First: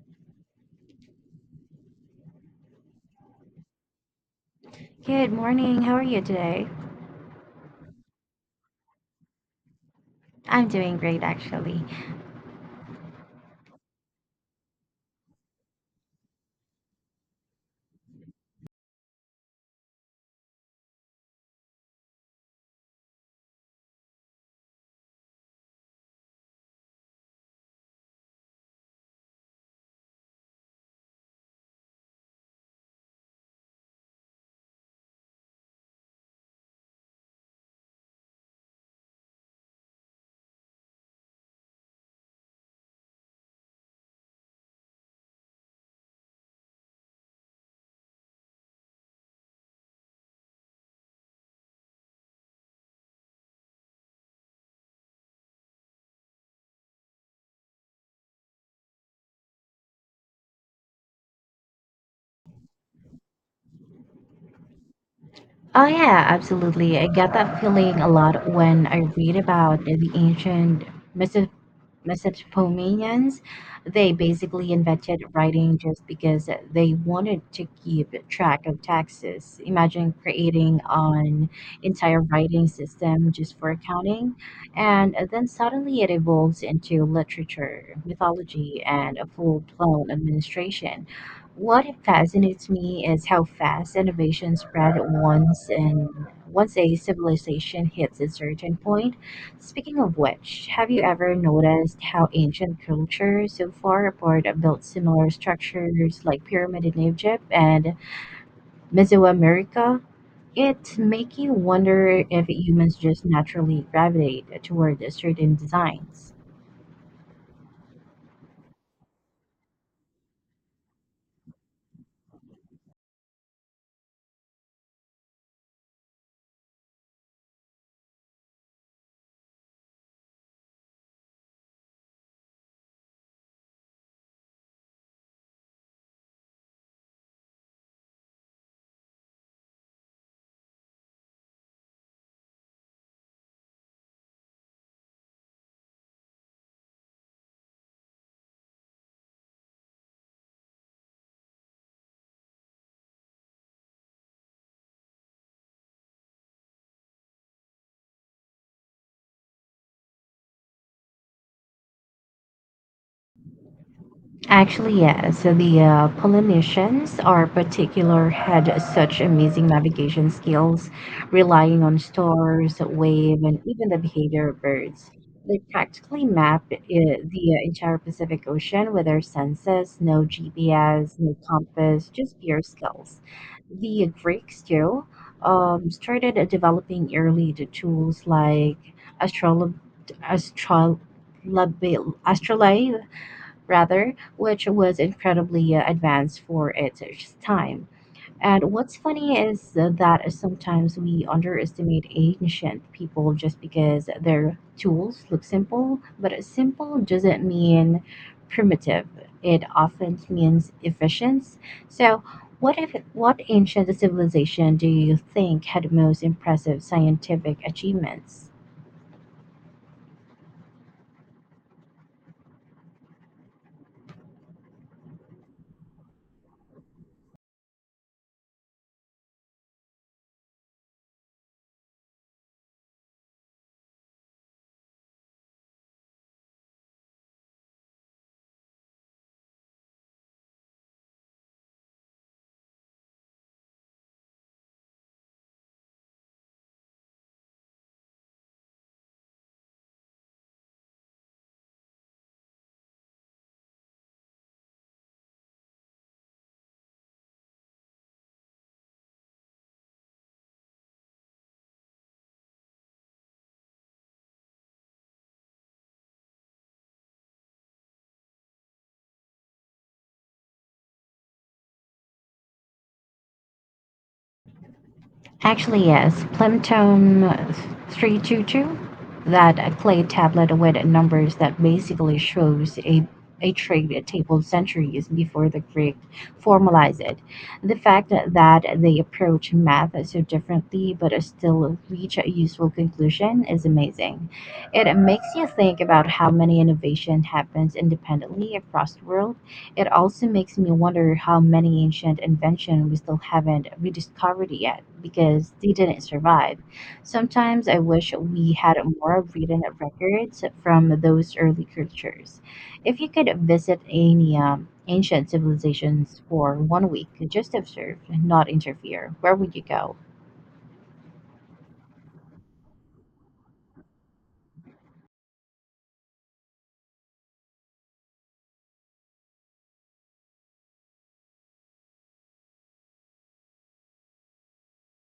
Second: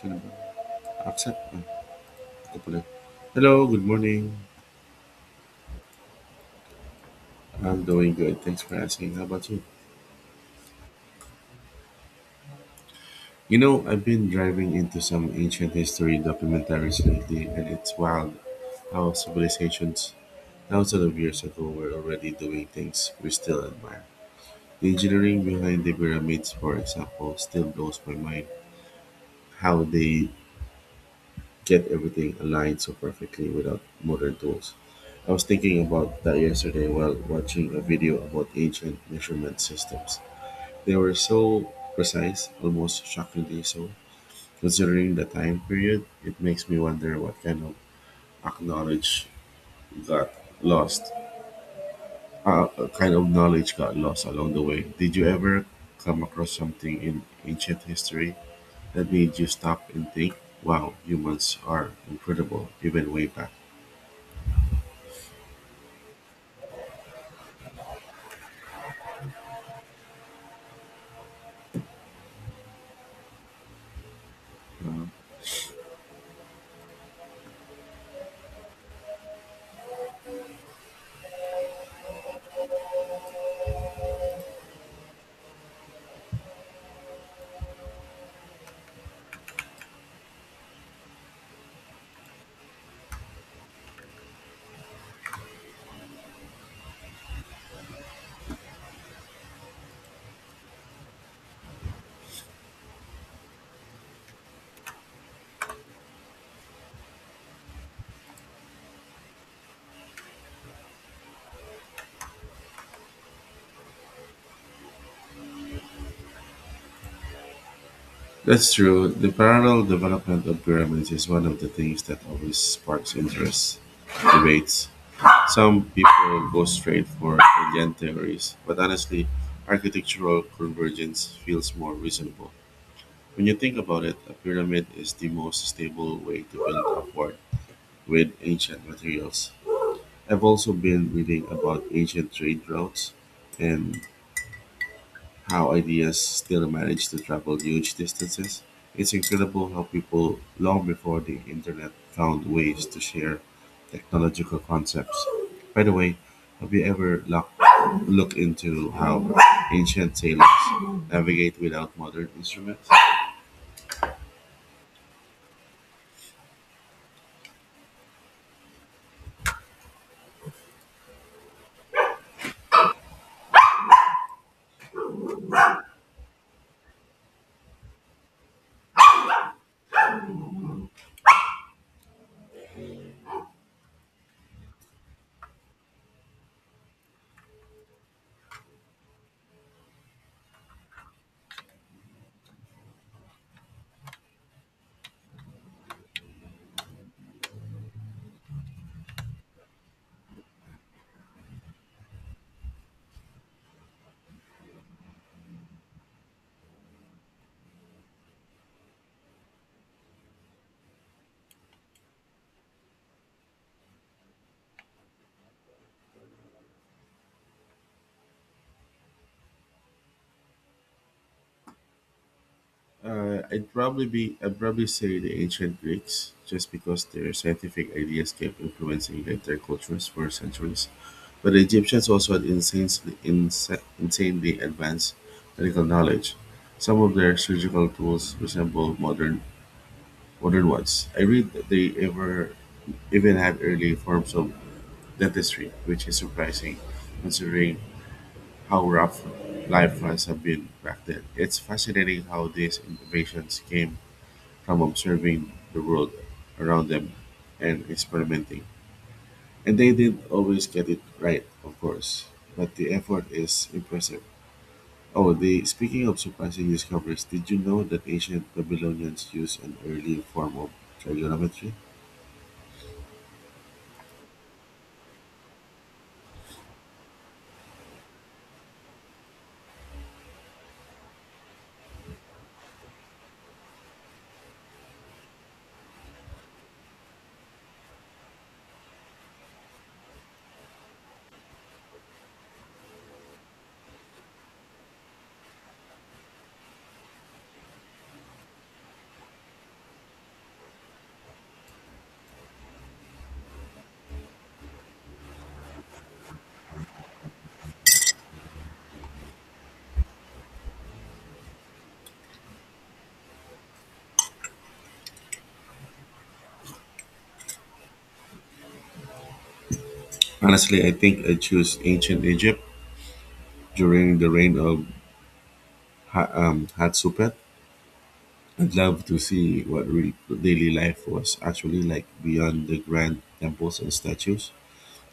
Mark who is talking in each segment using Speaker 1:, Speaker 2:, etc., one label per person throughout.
Speaker 1: Can accept. Oh, Ito pala. Hello, good morning.
Speaker 2: Good morning. How are you today?
Speaker 1: I'm doing good. Thanks for asking. How about you?
Speaker 2: I'm doing great, actually.
Speaker 1: I've been driving into some ancient history documentaries lately, and it's wild how civilizations thousands of years ago were already doing things we still admire. The engineering behind the pyramids, for example, still blows my mind how they get everything aligned so perfectly without modern tools. I was thinking about that yesterday while watching a video about ancient measurement systems. They were so precise, almost shockingly so. Considering the time period, it makes me wonder what kind of ac- knowledge got lost. Kind of knowledge got lost along the way. Did you ever come across something in ancient history that made you stop and think, wow, humans are incredible, even way back?
Speaker 2: Oh, yeah, absolutely. I get that feeling a lot when I read about the ancient Mesopotamians. They basically invented writing just because they wanted to keep track of taxes. Imagine creating an entire writing system just for accounting, and then suddenly it evolves into literature, mythology, and a full blown administration. What fascinates me is how fast innovation spread once a civilization hits a certain point. Speaking of which, have you ever noticed how ancient cultures so far apart have built similar structures like pyramid in Egypt and Mesoamerica? It make you wonder if humans just naturally gravitate toward certain designs.
Speaker 1: That's true. The parallel development of pyramids is one of the things that always sparks interest debates. Some people go straight for alien theories, but honestly, architectural convergence feels more reasonable. When you think about it, a pyramid is the most stable way to build upward with ancient materials. I've also been reading about ancient trade routes and how ideas still manage to travel huge distances. It's incredible how people, long before the internet, found ways to share technological concepts. By the way, have you ever looked into how ancient sailors navigate without modern instruments?
Speaker 2: Actually, yes. So the Polynesians are particular had such amazing navigation skills, relying on stars, wave, and even the behavior of birds. They practically mapped the entire Pacific Ocean with their senses, no GPS, no compass, just pure skills. The Greeks, too, started developing early the tools like astrolab astro astrolabe, astrolabe rather, which was incredibly advanced for its time. And what's funny is that sometimes we underestimate ancient people just because their tools look simple, but simple doesn't mean primitive. It often means efficient. So, what if what ancient civilization do you think had most impressive scientific achievements?
Speaker 1: I'd probably say the ancient Greeks, just because their scientific ideas kept influencing later cultures for centuries. But the Egyptians also had insanely advanced medical knowledge. Some of their surgical tools resemble modern ones. I read that they ever even had early forms of dentistry, which is surprising considering how rough life must have been back then. It's fascinating how these innovations came from observing the world around them and experimenting. And they didn't always get it right, of course, but the effort is impressive. Oh, the speaking of surprising discoveries, did you know that ancient Babylonians used an early form of trigonometry?
Speaker 2: Actually, yes. Plemtone 322, that clay tablet with numbers that basically shows a trade table centuries before the Greek formalized it. The fact that they approach math so differently but still reach a useful conclusion is amazing. It makes you think about how many innovation happens independently across the world. It also makes me wonder how many ancient inventions we still haven't rediscovered yet because they didn't survive. Sometimes I wish we had more written records from those early cultures. If you could visit any ancient civilizations for one week, just observe, not interfere, where would you go?
Speaker 1: Honestly, I think I choose ancient Egypt during the reign of Hatshepsut. I'd love to see what real daily life was actually like beyond the grand temples and statues.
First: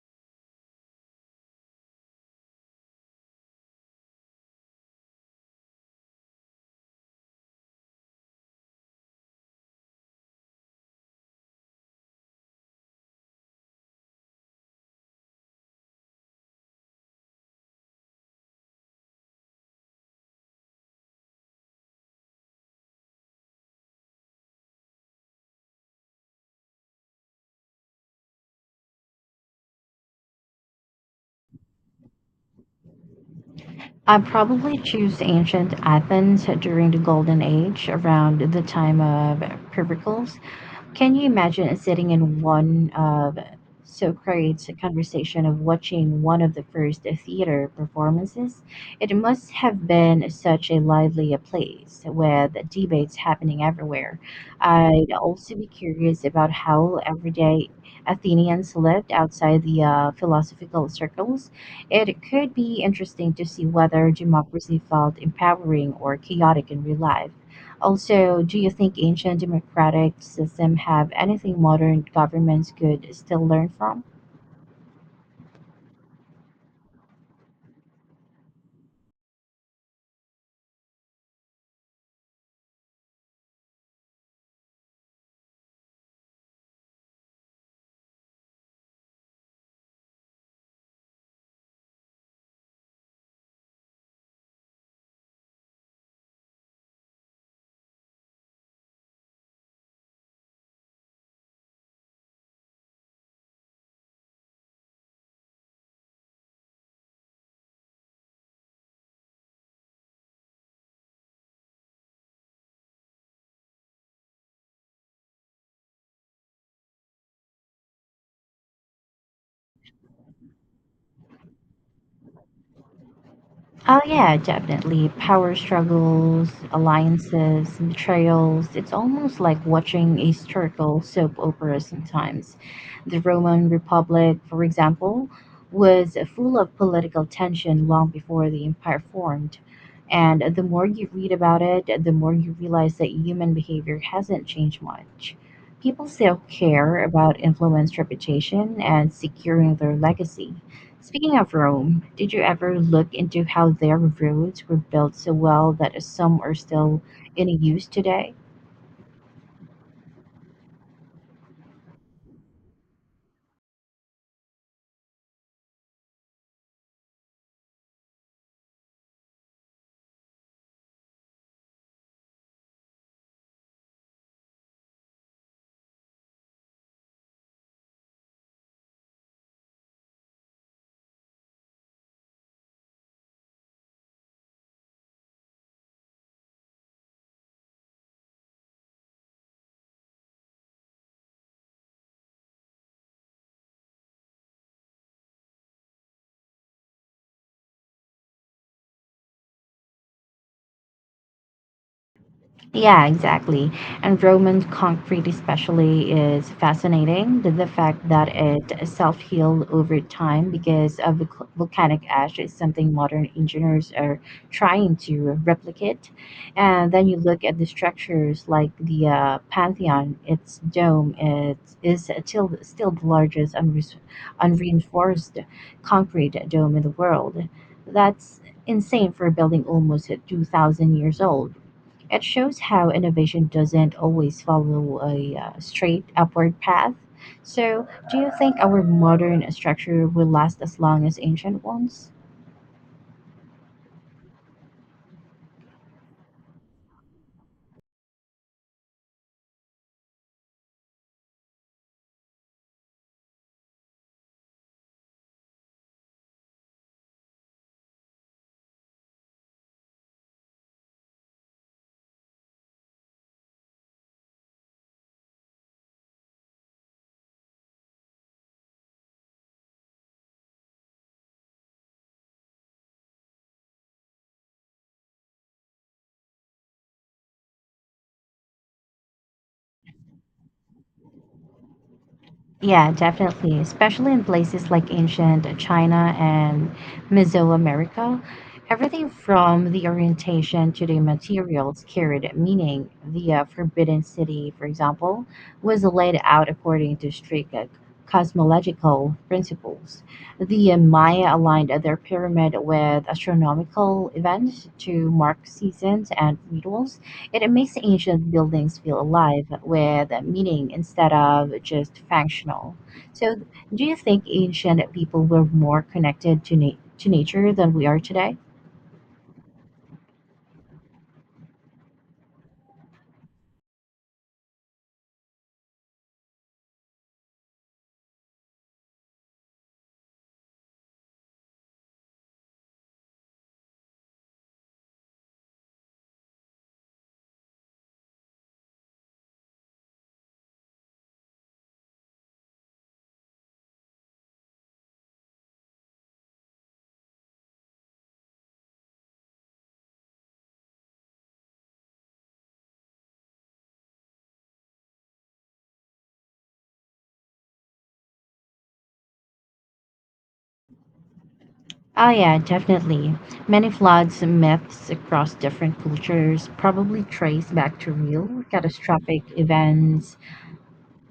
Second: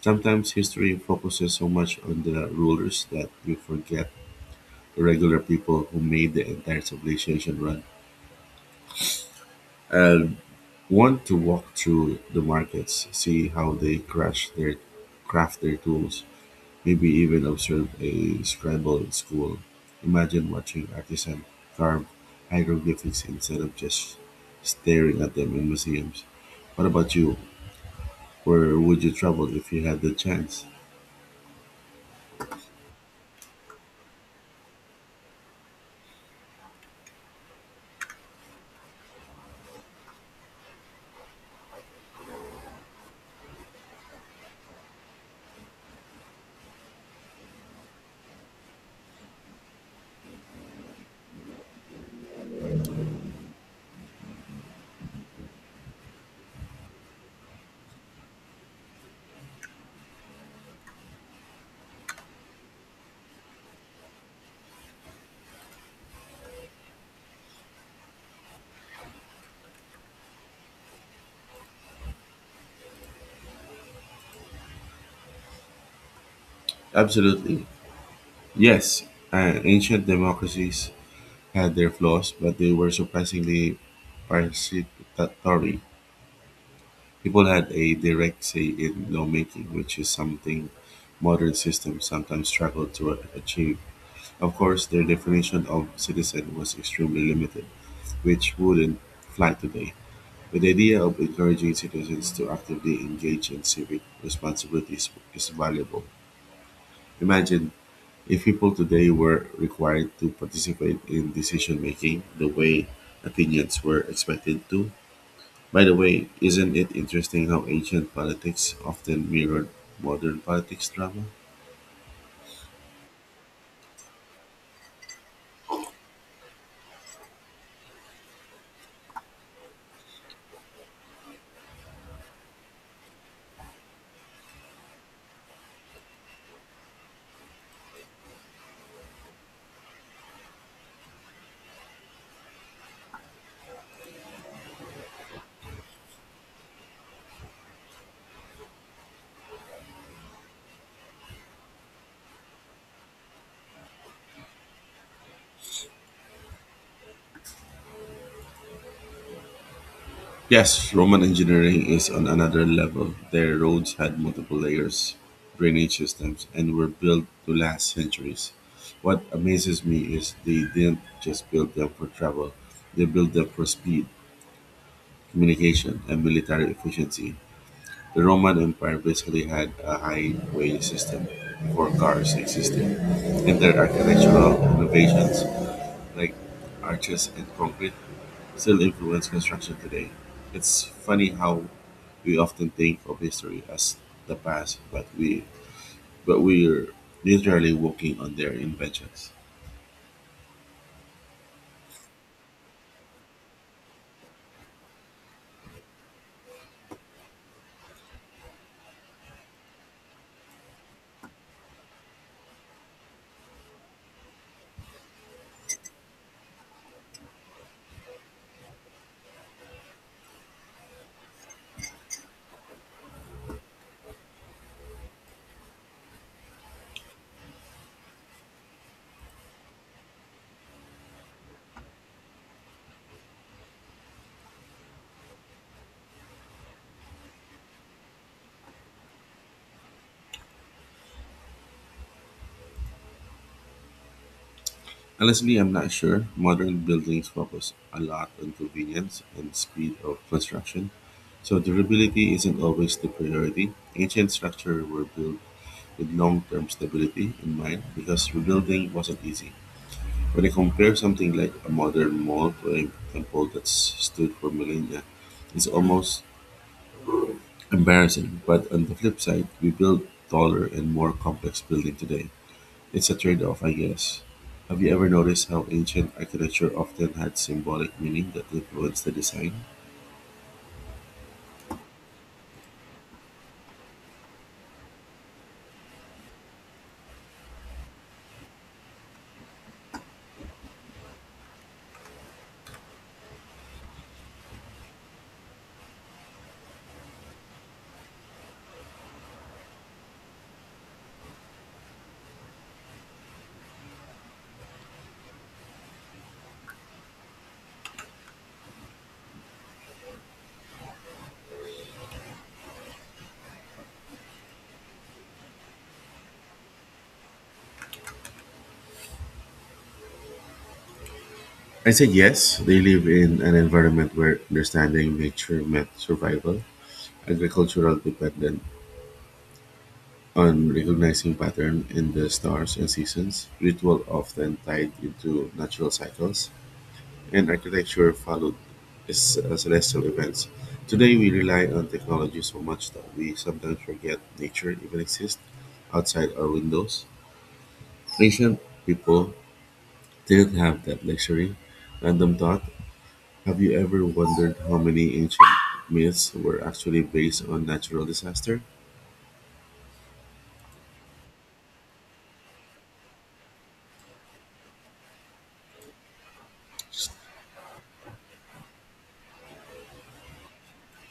Speaker 1: Sometimes history focuses so much on the rulers that we forget the regular people who made the entire civilization run. And want to walk through the markets, see how they crash their craft their tools, maybe even observe a scramble in school. Imagine watching artisans carve hieroglyphics instead of just staring at them in museums. What about you? Where would you travel if you had the chance?
Speaker 2: I'd probably choose ancient Athens during the Golden Age, around the time of Pericles. Can you imagine sitting in one of Socrates' conversation of watching one of the first theater performances? It must have been such a lively place with debates happening everywhere. I'd also be curious about how everyday Athenians lived outside the philosophical circles. It could be interesting to see whether democracy felt empowering or chaotic in real life. Also, do you think ancient democratic system have anything modern governments could still learn from?
Speaker 1: Absolutely. Yes, ancient democracies had their flaws, but they were surprisingly participatory. People had a direct say in lawmaking, which is something modern systems sometimes struggle to achieve. Of course, their definition of citizen was extremely limited, which wouldn't fly today. But the idea of encouraging citizens to actively engage in civic responsibilities is valuable. Imagine if people today were required to participate in decision making the way Athenians were expected to, by the way, isn't it interesting how ancient politics often mirrored modern politics drama?
Speaker 2: Oh, yeah, definitely. Power struggles, alliances, betrayals. It's almost like watching a historical soap opera sometimes. The Roman Republic, for example, was full of political tension long before the empire formed. And the more you read about it, the more you realize that human behavior hasn't changed much. People still care about influence, reputation, and securing their legacy. Speaking of Rome, did you ever look into how their roads were built so well that some are still in use today?
Speaker 1: Yes, Roman engineering is on another level. Their roads had multiple layers, drainage systems, and were built to last centuries. What amazes me is they didn't just build them for travel, they built them for speed, communication, and military efficiency. The Roman Empire basically had a highway system before cars existed, and their architectural innovations, like arches and concrete, still influence construction today. It's funny how we often think of history as the past, but we're literally walking on their inventions.
Speaker 2: Yeah, exactly. And Roman concrete, especially, is fascinating. The fact that it self healed over time because of volcanic ash is something modern engineers are trying to replicate. And then you look at the structures like the Pantheon, its dome it is still the largest unreinforced concrete dome in the world. That's insane for a building almost 2,000 years old. It shows how innovation doesn't always follow a straight upward path. So, do you think our modern structure will last as long as ancient ones?
Speaker 1: Honestly, I'm not sure. Modern buildings focus a lot on convenience and speed of construction, so durability isn't always the priority. Ancient structures were built with long-term stability in mind because rebuilding wasn't easy. When I compare something like a modern mall to a temple that's stood for millennia, it's almost embarrassing. But on the flip side, we build taller and more complex building today. It's a trade-off, I guess. Have you ever noticed how ancient architecture often had symbolic meaning that influenced the design?
Speaker 2: Yeah, definitely. Especially in places like ancient China and Mesoamerica, everything from the orientation to the materials carried meaning. The Forbidden City, for example, was laid out according to strict cosmological principles. The Maya aligned their pyramid with astronomical events to mark seasons and rituals. It makes ancient buildings feel alive with meaning instead of just functional. So, do you think ancient people were more connected to nature than we are today?
Speaker 1: I said yes. They live in an environment where understanding nature meant survival. Agricultural dependent on recognizing pattern in the stars and seasons, ritual often tied into natural cycles, and architecture followed celestial events. Today we rely on technology so much that we sometimes forget nature even exists outside our windows. Ancient people didn't have that luxury. Random thought. Have you ever wondered how many ancient myths were actually based on natural disaster?
Speaker 2: Oh, yeah, definitely. Many floods and myths across different cultures probably trace back to real catastrophic events,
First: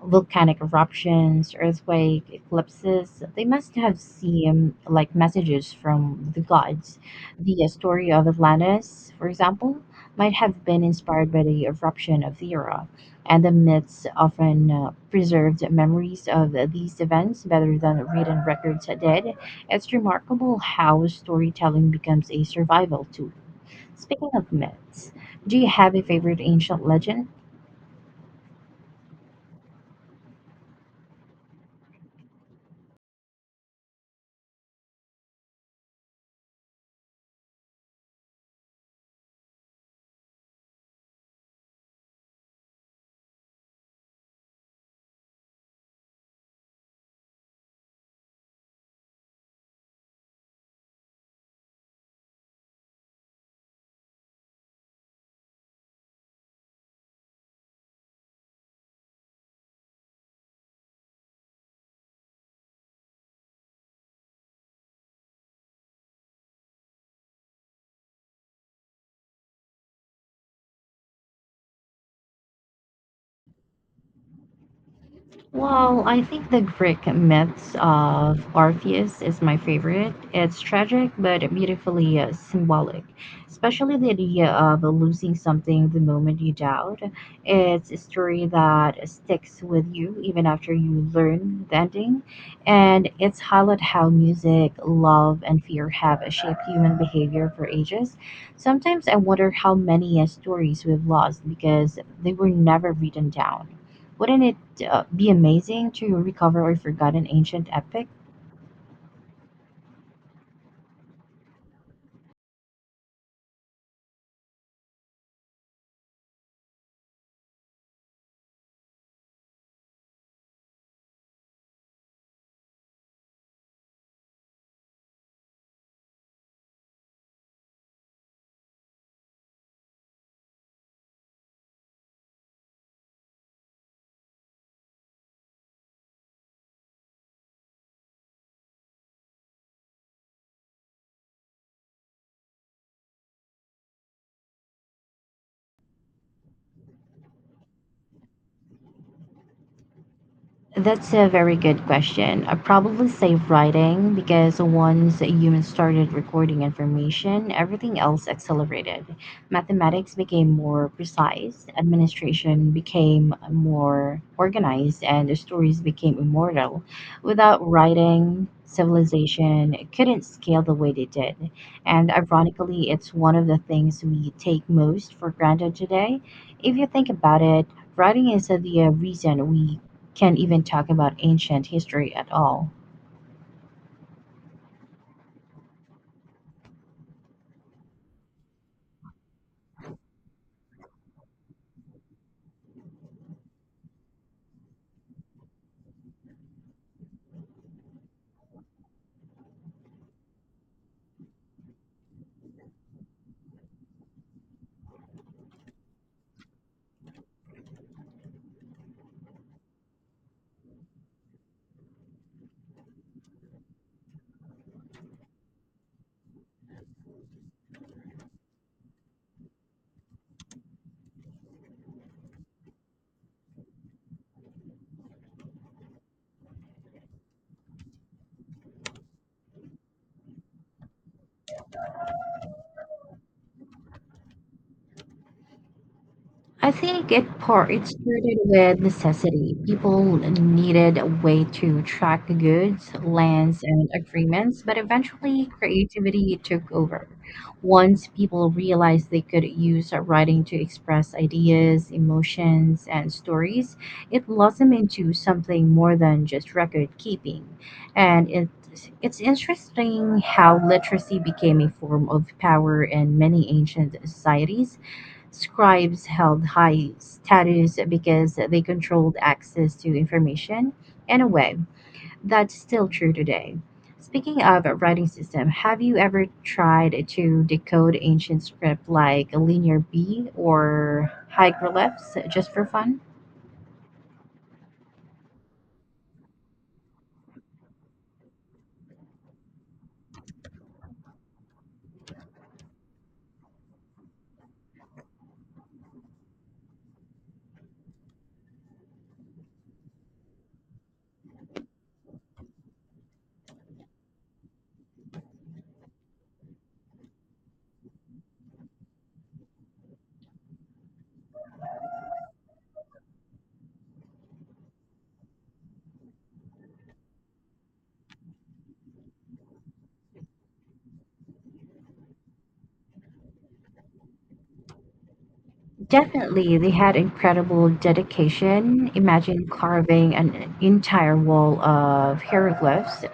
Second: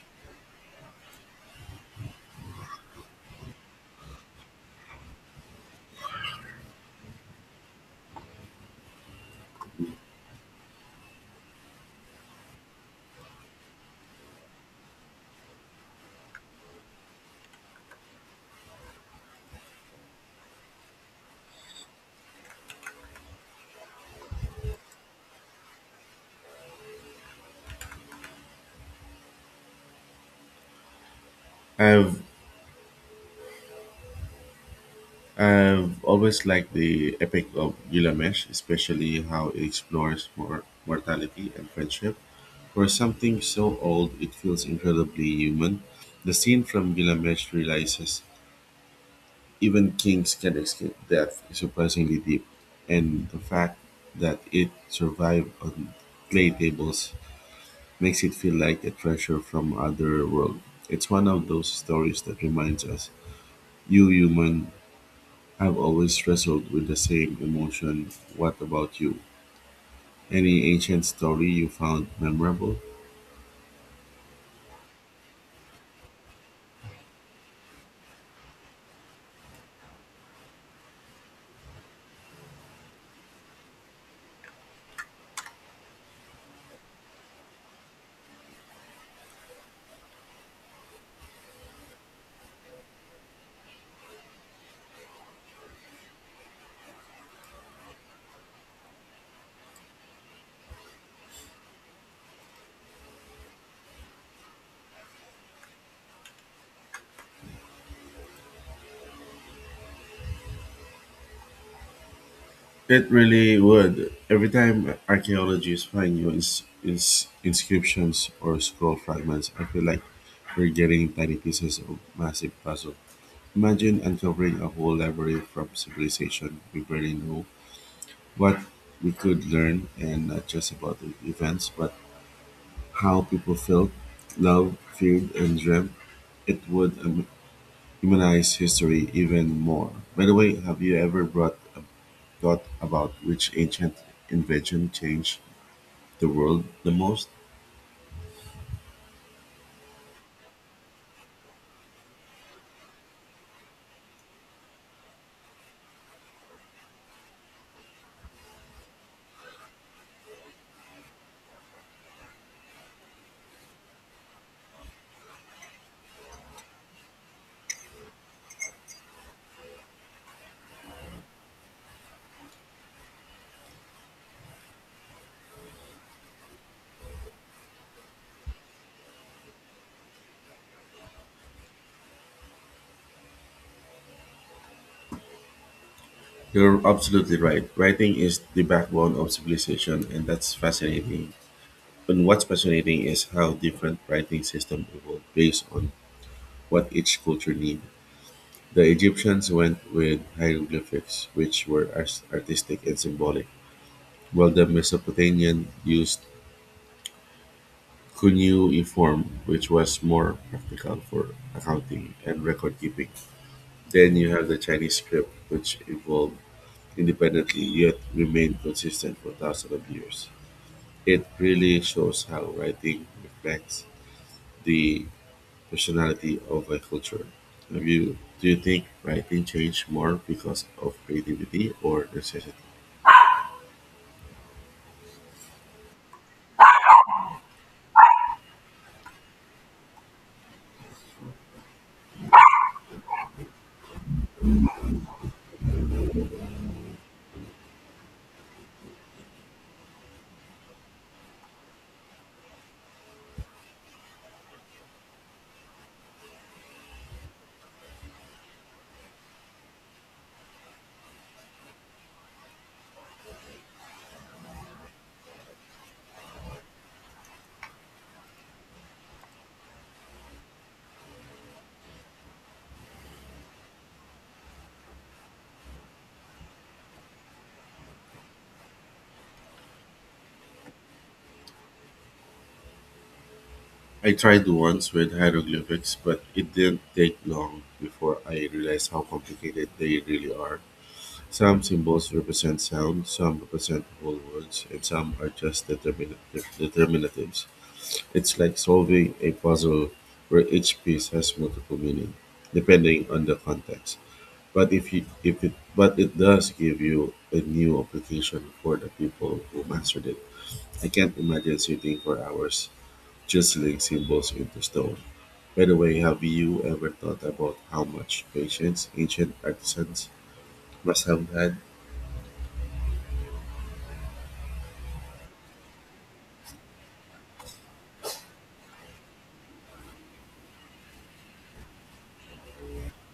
Speaker 2: volcanic eruptions, earthquake, eclipses. They must have seemed like messages from the gods. The story of Atlantis, for example, might have been inspired by the eruption of Thera, and the myths often preserved memories of these events better than written records did. It's remarkable how storytelling becomes a survival tool. Speaking of myths, do you have a favorite ancient legend?
Speaker 1: I've, I've always liked the epic of Gilgamesh, especially how it explores mortality and friendship. For something so old, it feels incredibly human. The scene from Gilgamesh realizes even kings can escape death is surprisingly deep, and the fact that it survived on clay tables makes it feel like a treasure from other world. It's one of those stories that reminds us, you human have always wrestled with the same emotion. What about you? Any ancient story you found memorable?
Speaker 2: Well, I think the Greek myths of Orpheus is my favorite. It's tragic but beautifully symbolic, especially the idea of losing something the moment you doubt. It's a story that sticks with you even after you learn the ending, and it's highlight how music, love, and fear have shaped human behavior for ages. Sometimes I wonder how many stories we've lost because they were never written down. Wouldn't it be amazing to recover a forgotten ancient epic?
Speaker 1: It really would. Every time archaeologists find new inscriptions or scroll fragments, I feel like we're getting tiny pieces of massive puzzle. Imagine uncovering a whole library from civilization we barely know what we could learn, and not just about the events, but how people felt, loved, feared, and dreamt. It would humanize history even more. By the way, have you ever brought a thought about which ancient invention changed the world the most?
Speaker 2: That's a very good question. I probably say writing because once humans started recording information, everything else accelerated. Mathematics became more precise, administration became more organized, and the stories became immortal. Without writing, civilization couldn't scale the way they did. And ironically, it's one of the things we take most for granted today. If you think about it, writing is the reason we can't even talk about ancient history at all.
Speaker 1: You're absolutely right. Writing is the backbone of civilization, and that's fascinating. And what's fascinating is how different writing systems evolved based on what each culture needed. The Egyptians went with hieroglyphics, which were artistic and symbolic, while the Mesopotamian used cuneiform, which was more practical for accounting and record keeping. Then you have the Chinese script, which evolved independently yet remained consistent for thousands of years. It really shows how writing reflects the personality of a culture. Have you, do you think writing changed more because of creativity or necessity?
Speaker 2: I think it started with necessity. People needed a way to track the goods, lands, and agreements, but eventually creativity took over. Once people realized they could use writing to express ideas, emotions, and stories, it blossomed into something more than just record keeping. And it it's interesting how literacy became a form of power in many ancient societies. Scribes held high status because they controlled access to information in a way that's still true today. Speaking of a writing system, have you ever tried to decode ancient script like Linear B or hieroglyphs just for fun?
Speaker 1: I tried once with hieroglyphics, but it didn't take long before I realized how complicated they really are. Some symbols represent sound, some represent whole words, and some are just determinatives. It's like solving a puzzle where each piece has multiple meaning, depending on the context. But if you, if it but it does give you a new application for the people who mastered it. I can't imagine sitting for hours chiseling symbols into stone. By the way, have you ever thought about how much patience ancient artisans must have had?
Speaker 2: Definitely, they had incredible dedication. Imagine carving an entire wall of hieroglyphs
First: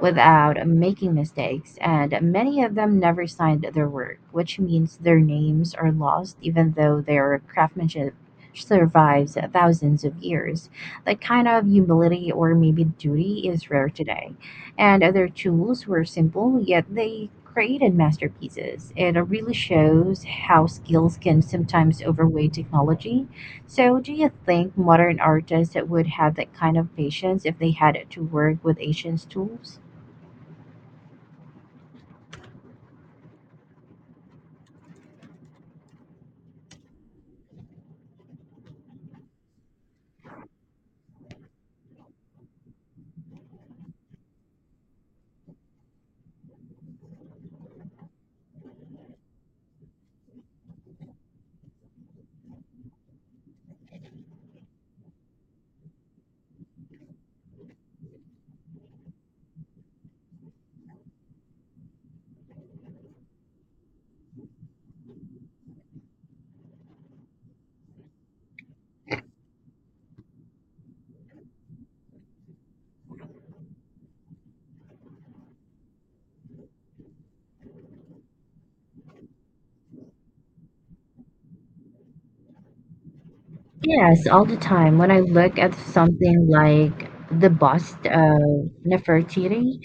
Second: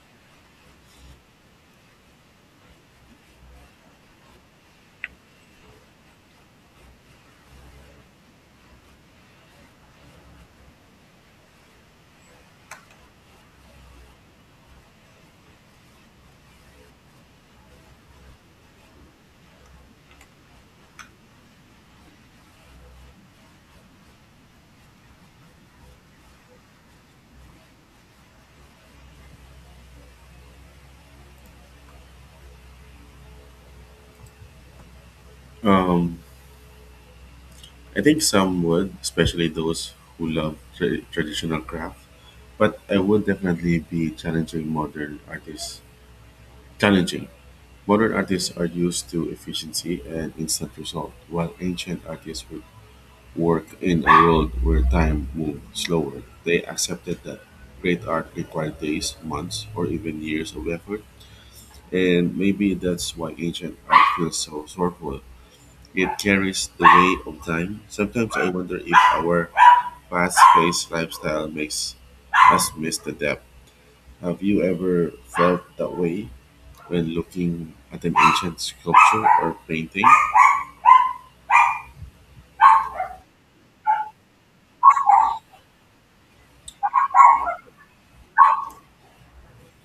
Speaker 2: without making mistakes, and many of them never signed their work, which means their names are lost even though their craftsmanship survives thousands of years. That kind of humility or maybe duty is rare today, and other tools were simple, yet they created masterpieces. It really shows how skills can sometimes outweigh technology. So, do you think modern artists would have that kind of patience if they had to work with ancient tools?
Speaker 1: Um, I think some would, especially those who love traditional craft. But I would definitely be challenging modern artists. Challenging. Modern artists are used to efficiency and instant result, while ancient artists would work in a world where time moved slower. They accepted that great art required days, months, or even years of effort. And maybe that's why ancient art feels so sorrowful. It carries the weight of time. Sometimes I wonder if our fast-paced lifestyle makes us miss the depth. Have you ever felt that way when looking at an ancient sculpture or painting?
Speaker 2: Yes, all the time. When I look at something like the bust of Nefertiti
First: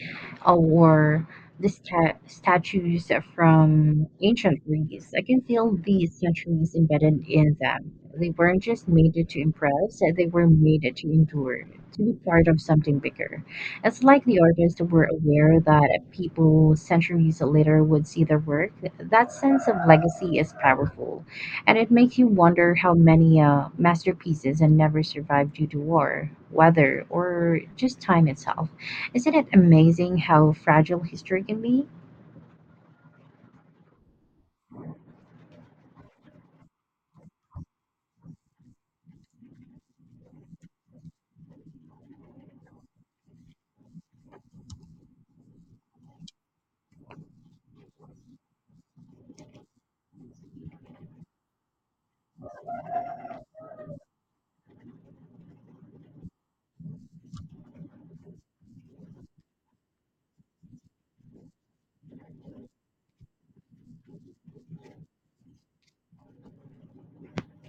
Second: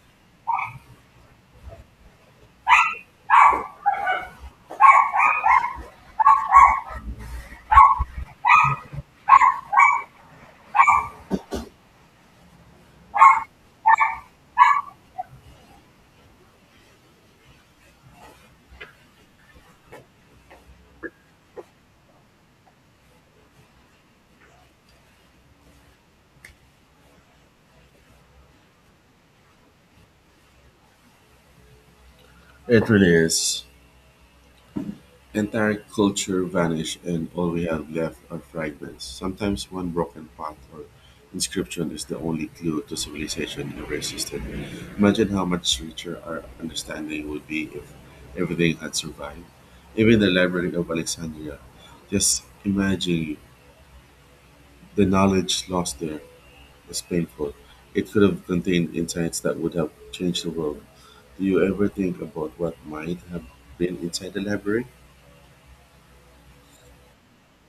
Speaker 2: or the statues from ancient Greece, I can feel these centuries embedded in them. They weren't just made to impress, they were made to endure, to be part of something bigger. It's like the artists were aware that people centuries later would see their work. That sense of legacy is powerful. And it makes you wonder how many masterpieces and never survived due to war, weather, or just time itself. Isn't it amazing how fragile history can be?
Speaker 1: It really is. Entire culture vanish, and all we have left are fragments. Sometimes one broken pot or inscription is the only clue to civilization ever existed. Imagine how much richer our understanding would be if everything had survived. Even the Library of Alexandria. Just imagine the knowledge lost there is painful. It could have contained insights that would have changed the world. Do you ever think about what might have been inside the library?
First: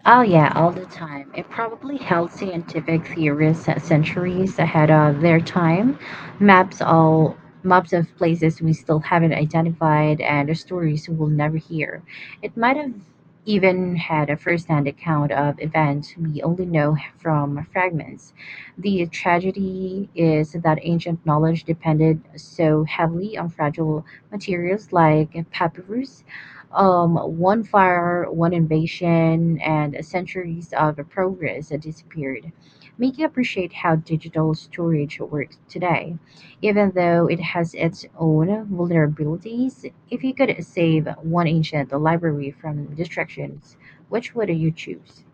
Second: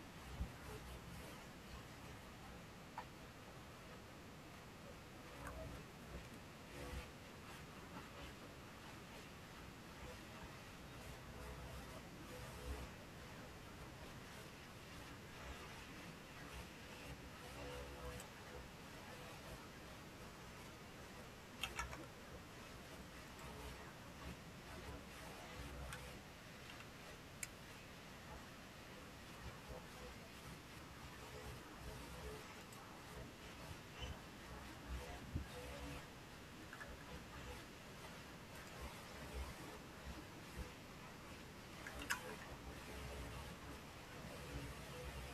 Speaker 2: Oh yeah, all the time. It probably held scientific theorists at centuries ahead of their time. Maps all Maps of places we still haven't identified and stories we'll never hear. It might have even had a first-hand account of events we only know from fragments. The tragedy is that ancient knowledge depended so heavily on fragile materials like papyrus. One fire, one invasion, and centuries of progress disappeared, making you appreciate how digital storage works today. Even though it has its own vulnerabilities, if you could save one ancient library from distractions, which would you choose?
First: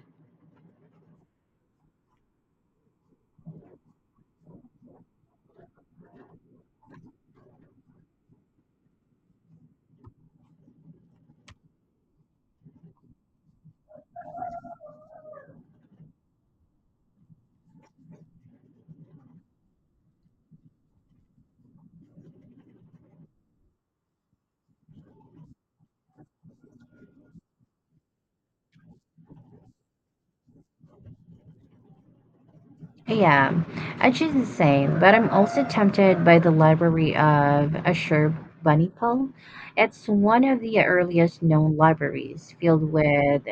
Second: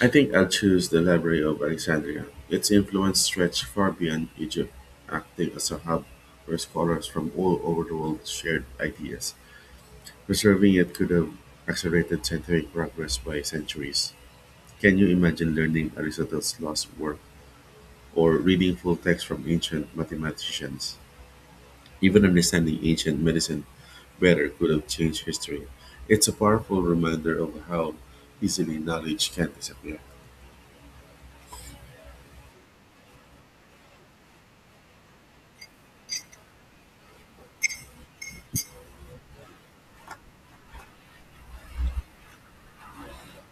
Speaker 1: I think I'll choose the Library of Alexandria. Its influence stretched far beyond Egypt, acting as a hub where scholars from all over the world shared ideas. Preserving it could have accelerated scientific progress by centuries. Can you imagine learning Aristotle's lost work or reading full text from ancient mathematicians? Even understanding ancient medicine better could have changed history. It's a powerful reminder of how easily knowledge can disappear.
Speaker 2: Yeah, I choose the same, but I'm also tempted by the library of Ashur bani pal. It's one of the earliest known libraries, filled with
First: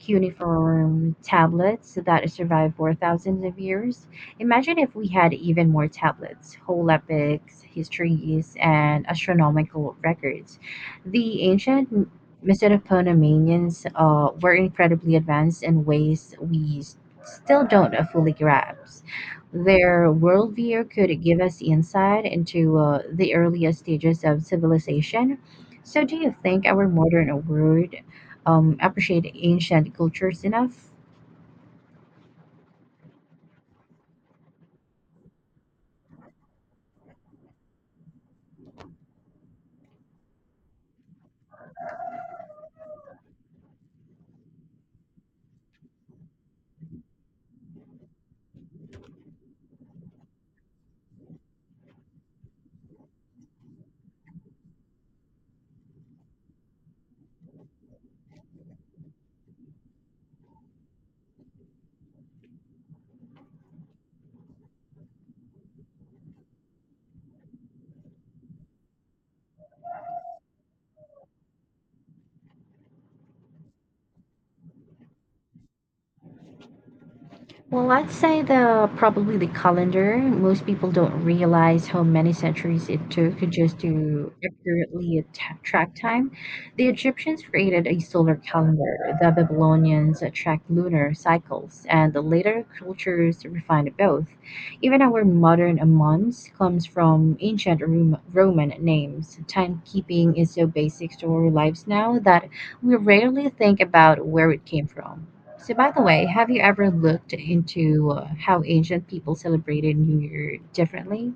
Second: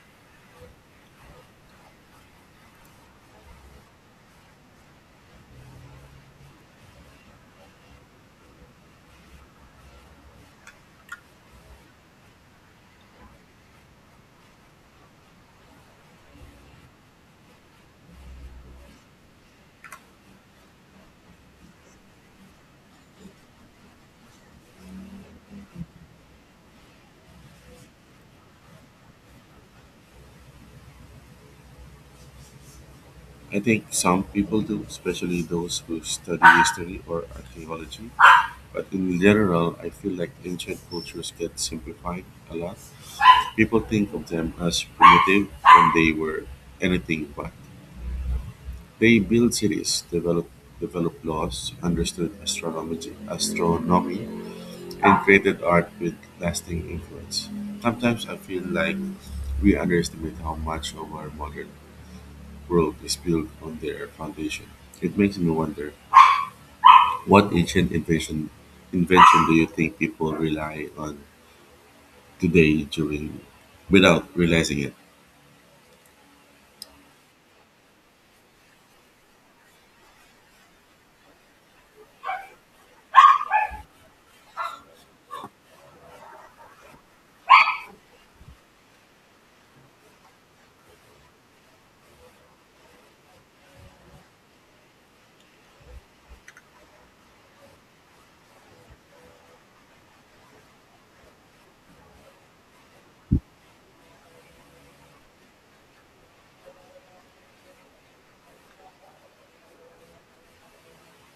Speaker 2: cuneiform tablets that survived for thousands of years. Imagine if we had even more tablets, whole epics, histories, and astronomical records. The ancient Mesopotamians were incredibly advanced in ways we still don't fully grasp. Their worldview could give us insight into the earliest stages of civilization. So, do you think our modern world appreciate ancient cultures enough?
Speaker 1: I think some people do, especially those who study history or archaeology. But in general, I feel like ancient cultures get simplified a lot. People think of them as primitive when they were anything but. They built cities, developed laws, understood astronomy and created art with lasting influence. Sometimes I feel like we underestimate how much of our modern world is built on their foundation. It makes me wonder what ancient invention do you think people rely on today during without realizing it?
Speaker 2: Well, I'd say the probably the calendar. Most people don't realize how many centuries it took just to accurately track time. The Egyptians created a solar calendar. The Babylonians tracked lunar cycles, and the later cultures refined both. Even our modern months comes from ancient Roman names. Timekeeping is so basic to our lives now that we rarely think about where it came from. So, by the way, have you ever looked into how ancient people celebrated New Year differently?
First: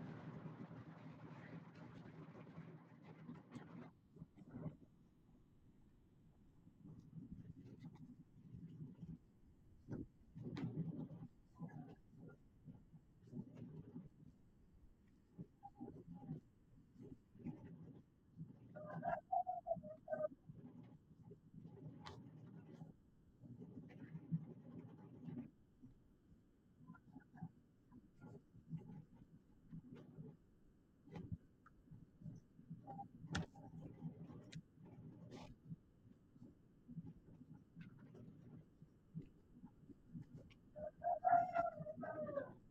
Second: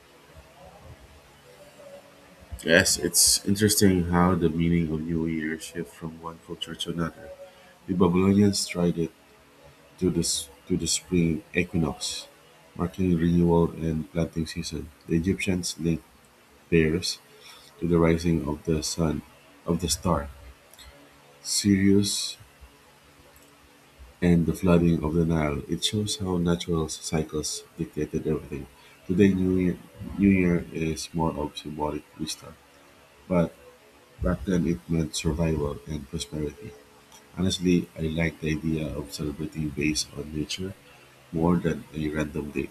Speaker 1: Yes, it's interesting how the meaning of New Year shifts from one culture to another. The Babylonians tried it to the s- to the spring equinox, marking renewal and planting season, the Egyptians linked theirs to the rising of the star Sirius and the flooding of the Nile. It shows how natural cycles dictated everything. Today, New Year is more of symbolic wisdom, but back then it meant survival and prosperity. Honestly, I like the idea of celebrating based on nature more than a random date.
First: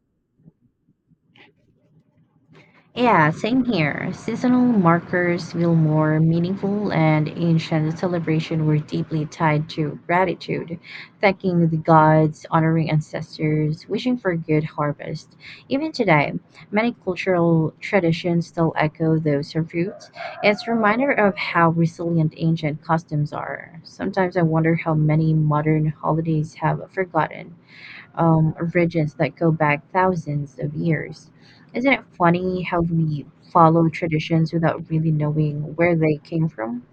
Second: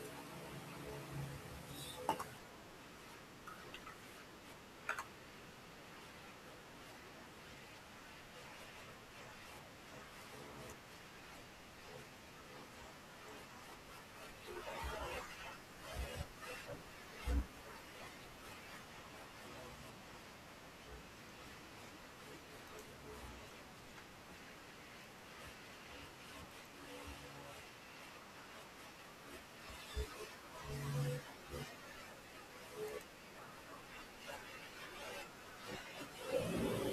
Speaker 2: Yeah, same here. Seasonal markers feel more meaningful, and ancient celebration were deeply tied to gratitude, thanking the gods, honoring ancestors, wishing for a good harvest. Even today, many cultural traditions still echo those of roots. It's a reminder of how resilient ancient customs are. Sometimes I wonder how many modern holidays have forgotten ridges that go back thousands of years. Isn't it funny how we follow traditions without really knowing where they came from?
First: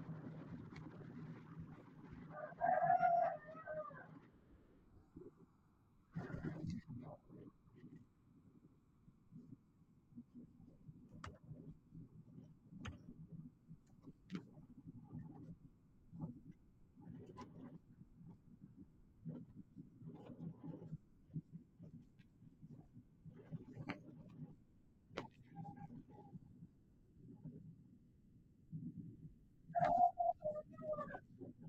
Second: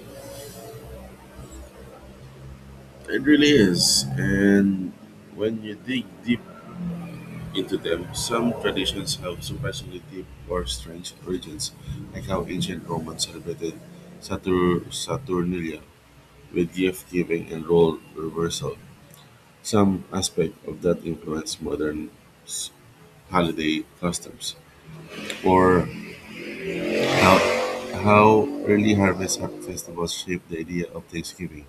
Speaker 1: It really is. And when you dig deep into them, some traditions have surprisingly deep or strange origins, like how ancient Romans celebrated Saturnalia with gift giving and role reversal. Some aspect of that influenced modern s- holiday customs, or how, how early harvest festivals shaped the idea of Thanksgiving.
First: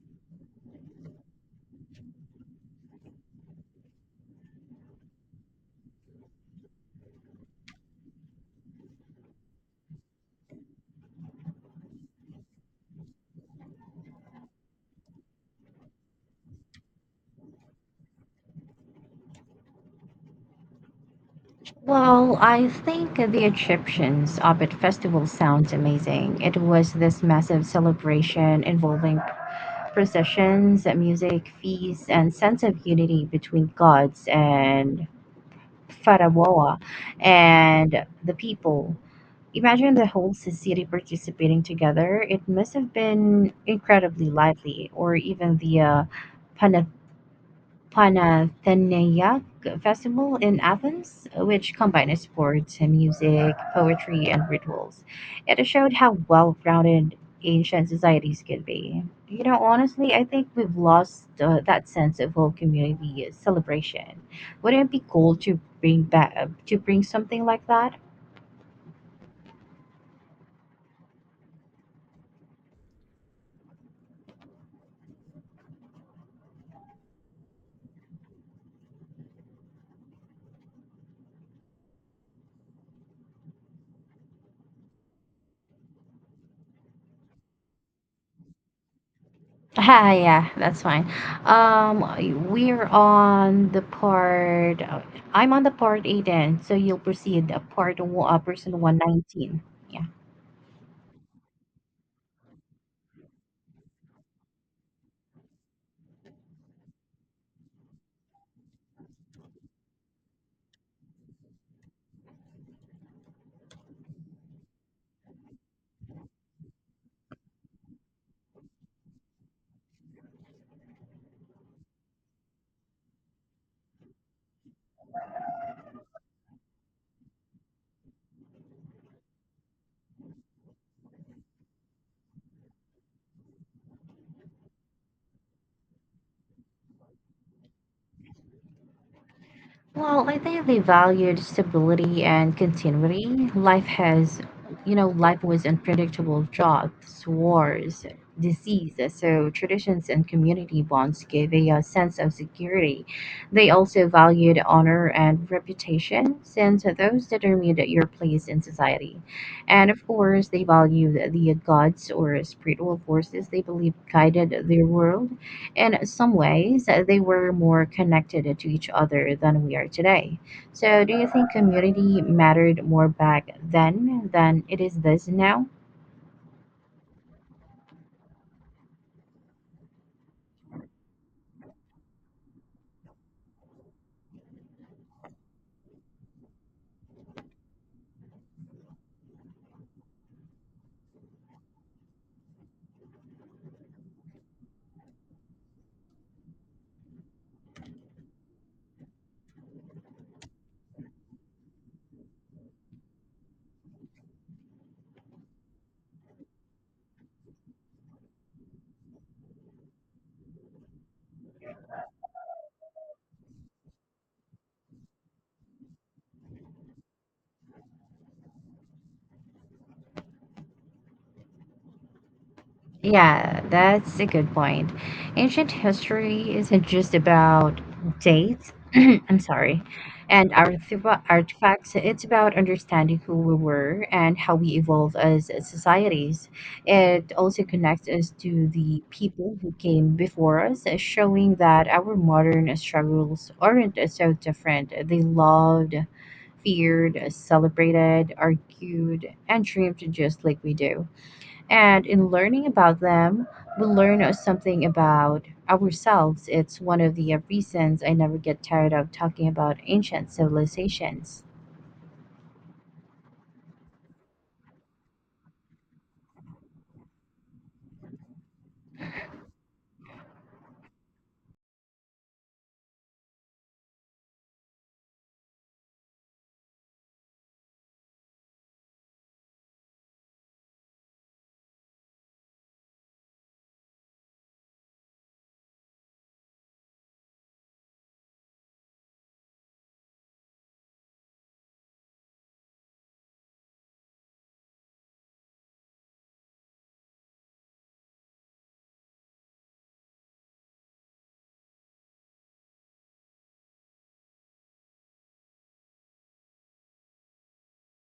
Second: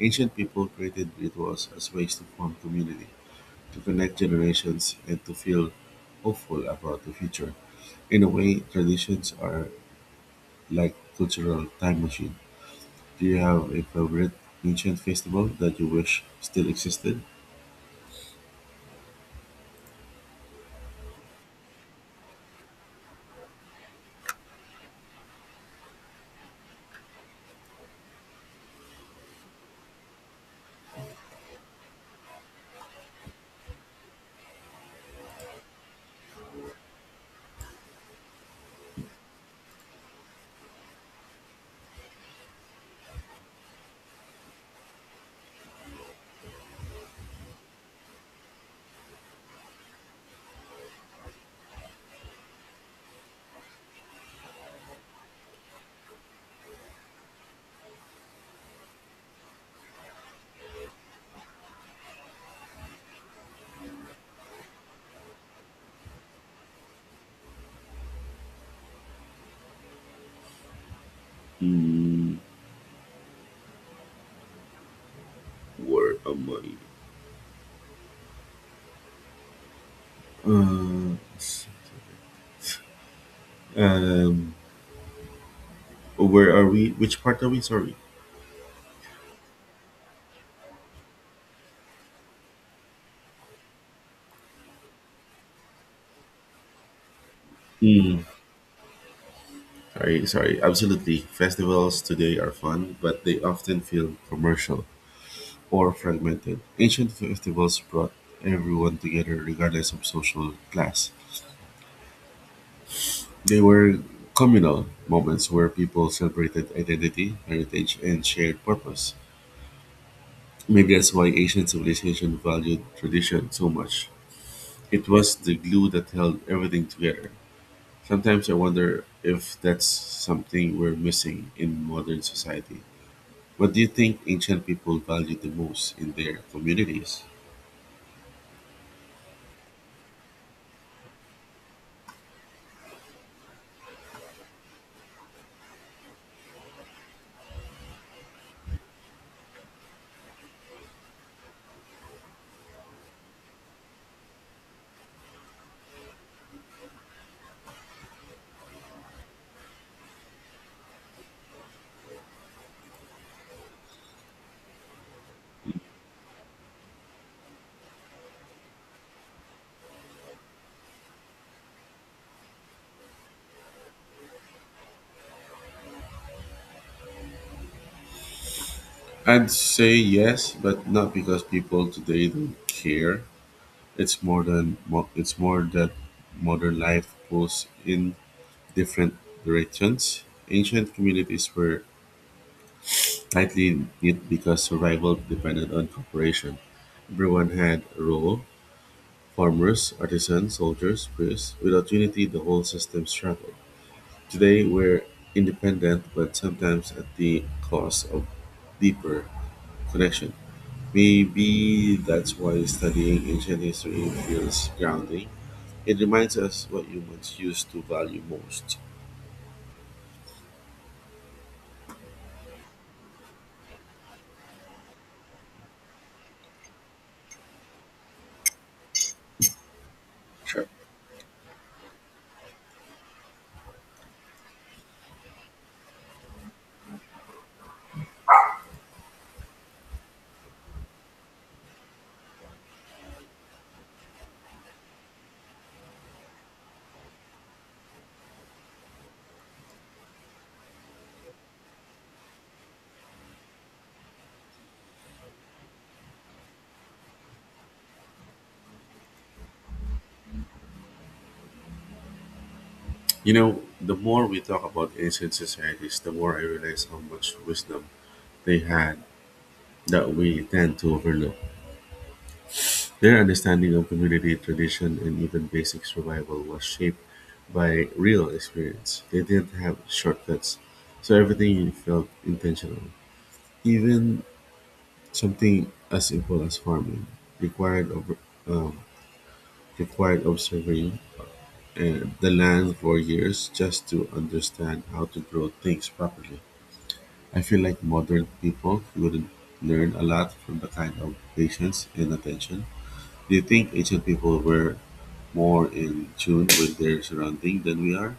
Speaker 1: Ancient people created rituals as ways to form community to connect generations and to feel hopeful about the future. In a way, traditions are like cultural time machine. Do you have a favorite ancient festival that you wish still existed?
Speaker 2: Well, I think the Egyptians' Abid festival sounds amazing. It was this massive celebration involving processions, music, feasts, and sense of unity between gods and Pharaoh and the people. Imagine the whole city participating together. It must have been incredibly lively, or even the Pana- Panathenaique Festival in Athens, which combined sports, and music, poetry, and rituals. It showed how well rounded ancient societies could be. You know, honestly, I think we've lost that sense of whole community celebration. Wouldn't it be cool to bring something like that?
Speaker 1: Mm, where am I? Uh, s- um, where are we? Which part are we? Sorry.
Speaker 2: Ha, yeah, that's fine. We're on the part. I'm on the part eight, then. So you'll proceed. Part one, person 119. Yeah.
Speaker 1: Sorry, sorry. Absolutely. Festivals today are fun, but they often feel commercial or fragmented. Ancient festivals brought everyone together regardless of social class. They were communal moments where people celebrated identity, heritage, and shared purpose. Maybe that's why ancient civilization valued tradition so much. It was the glue that held everything together. Sometimes I wonder if that's something we're missing in modern society. What do you think ancient people valued the most in their communities?
Speaker 2: Well, I think they valued stability and continuity. Life has, you know, Life was unpredictable jobs, wars, disease. So traditions and community bonds gave a sense of security. They also valued honor and reputation, since those determined your place in society. And of course, they valued the gods or spiritual forces they believed guided their world. In some ways, they were more connected to each other than we are today. So, do you think community mattered more back then than it is this now?
Speaker 1: I'd say yes, but not because people today don't care. It's more that modern life pulls in different directions. Ancient communities were tightly knit because survival depended on cooperation. Everyone had a role: farmers, artisans, soldiers, priests. Without unity, the whole system struggled. Today, we're independent, but sometimes at the cost of deeper connection. Maybe that's why studying ancient history feels grounding. It reminds us what humans used to value most.
Speaker 2: Yeah, that's a good point. Ancient history isn't just about dates. I'm sorry. And
Speaker 1: Sure.
Speaker 2: artifacts, it's about understanding who we were and how we evolved as societies. It also connects us to the people who came before us, showing that our modern struggles aren't so different. They loved, feared, celebrated, argued, and dreamed just like we do. And in learning about them, we learn something about ourselves. It's one of the reasons I never get tired of talking about ancient civilizations.
Speaker 1: You know, the more we talk about ancient societies, the more I realize how much wisdom they had that we tend to overlook. Their understanding of community, tradition, and even basic survival was shaped by real experience. They didn't have shortcuts, so everything felt intentional. Even something as simple as farming required of, um, required observing the land for years just to understand how to grow things properly. I feel like modern people would learn a lot from the kind of patience and attention. Do you think ancient people were more in tune with their surrounding than we are?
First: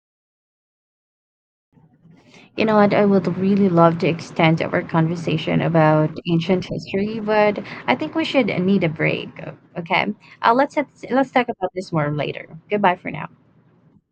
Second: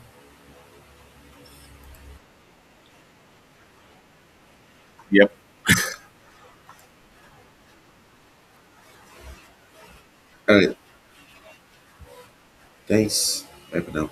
Speaker 2: You know what? I would really love to extend our
Speaker 1: Yep.
Speaker 2: conversation about ancient history, but I think we should need a break. Okay, uh,
Speaker 1: All right.
Speaker 2: let's let's talk about this more later. Goodbye for now.
Speaker 1: Thanks. Bye for now.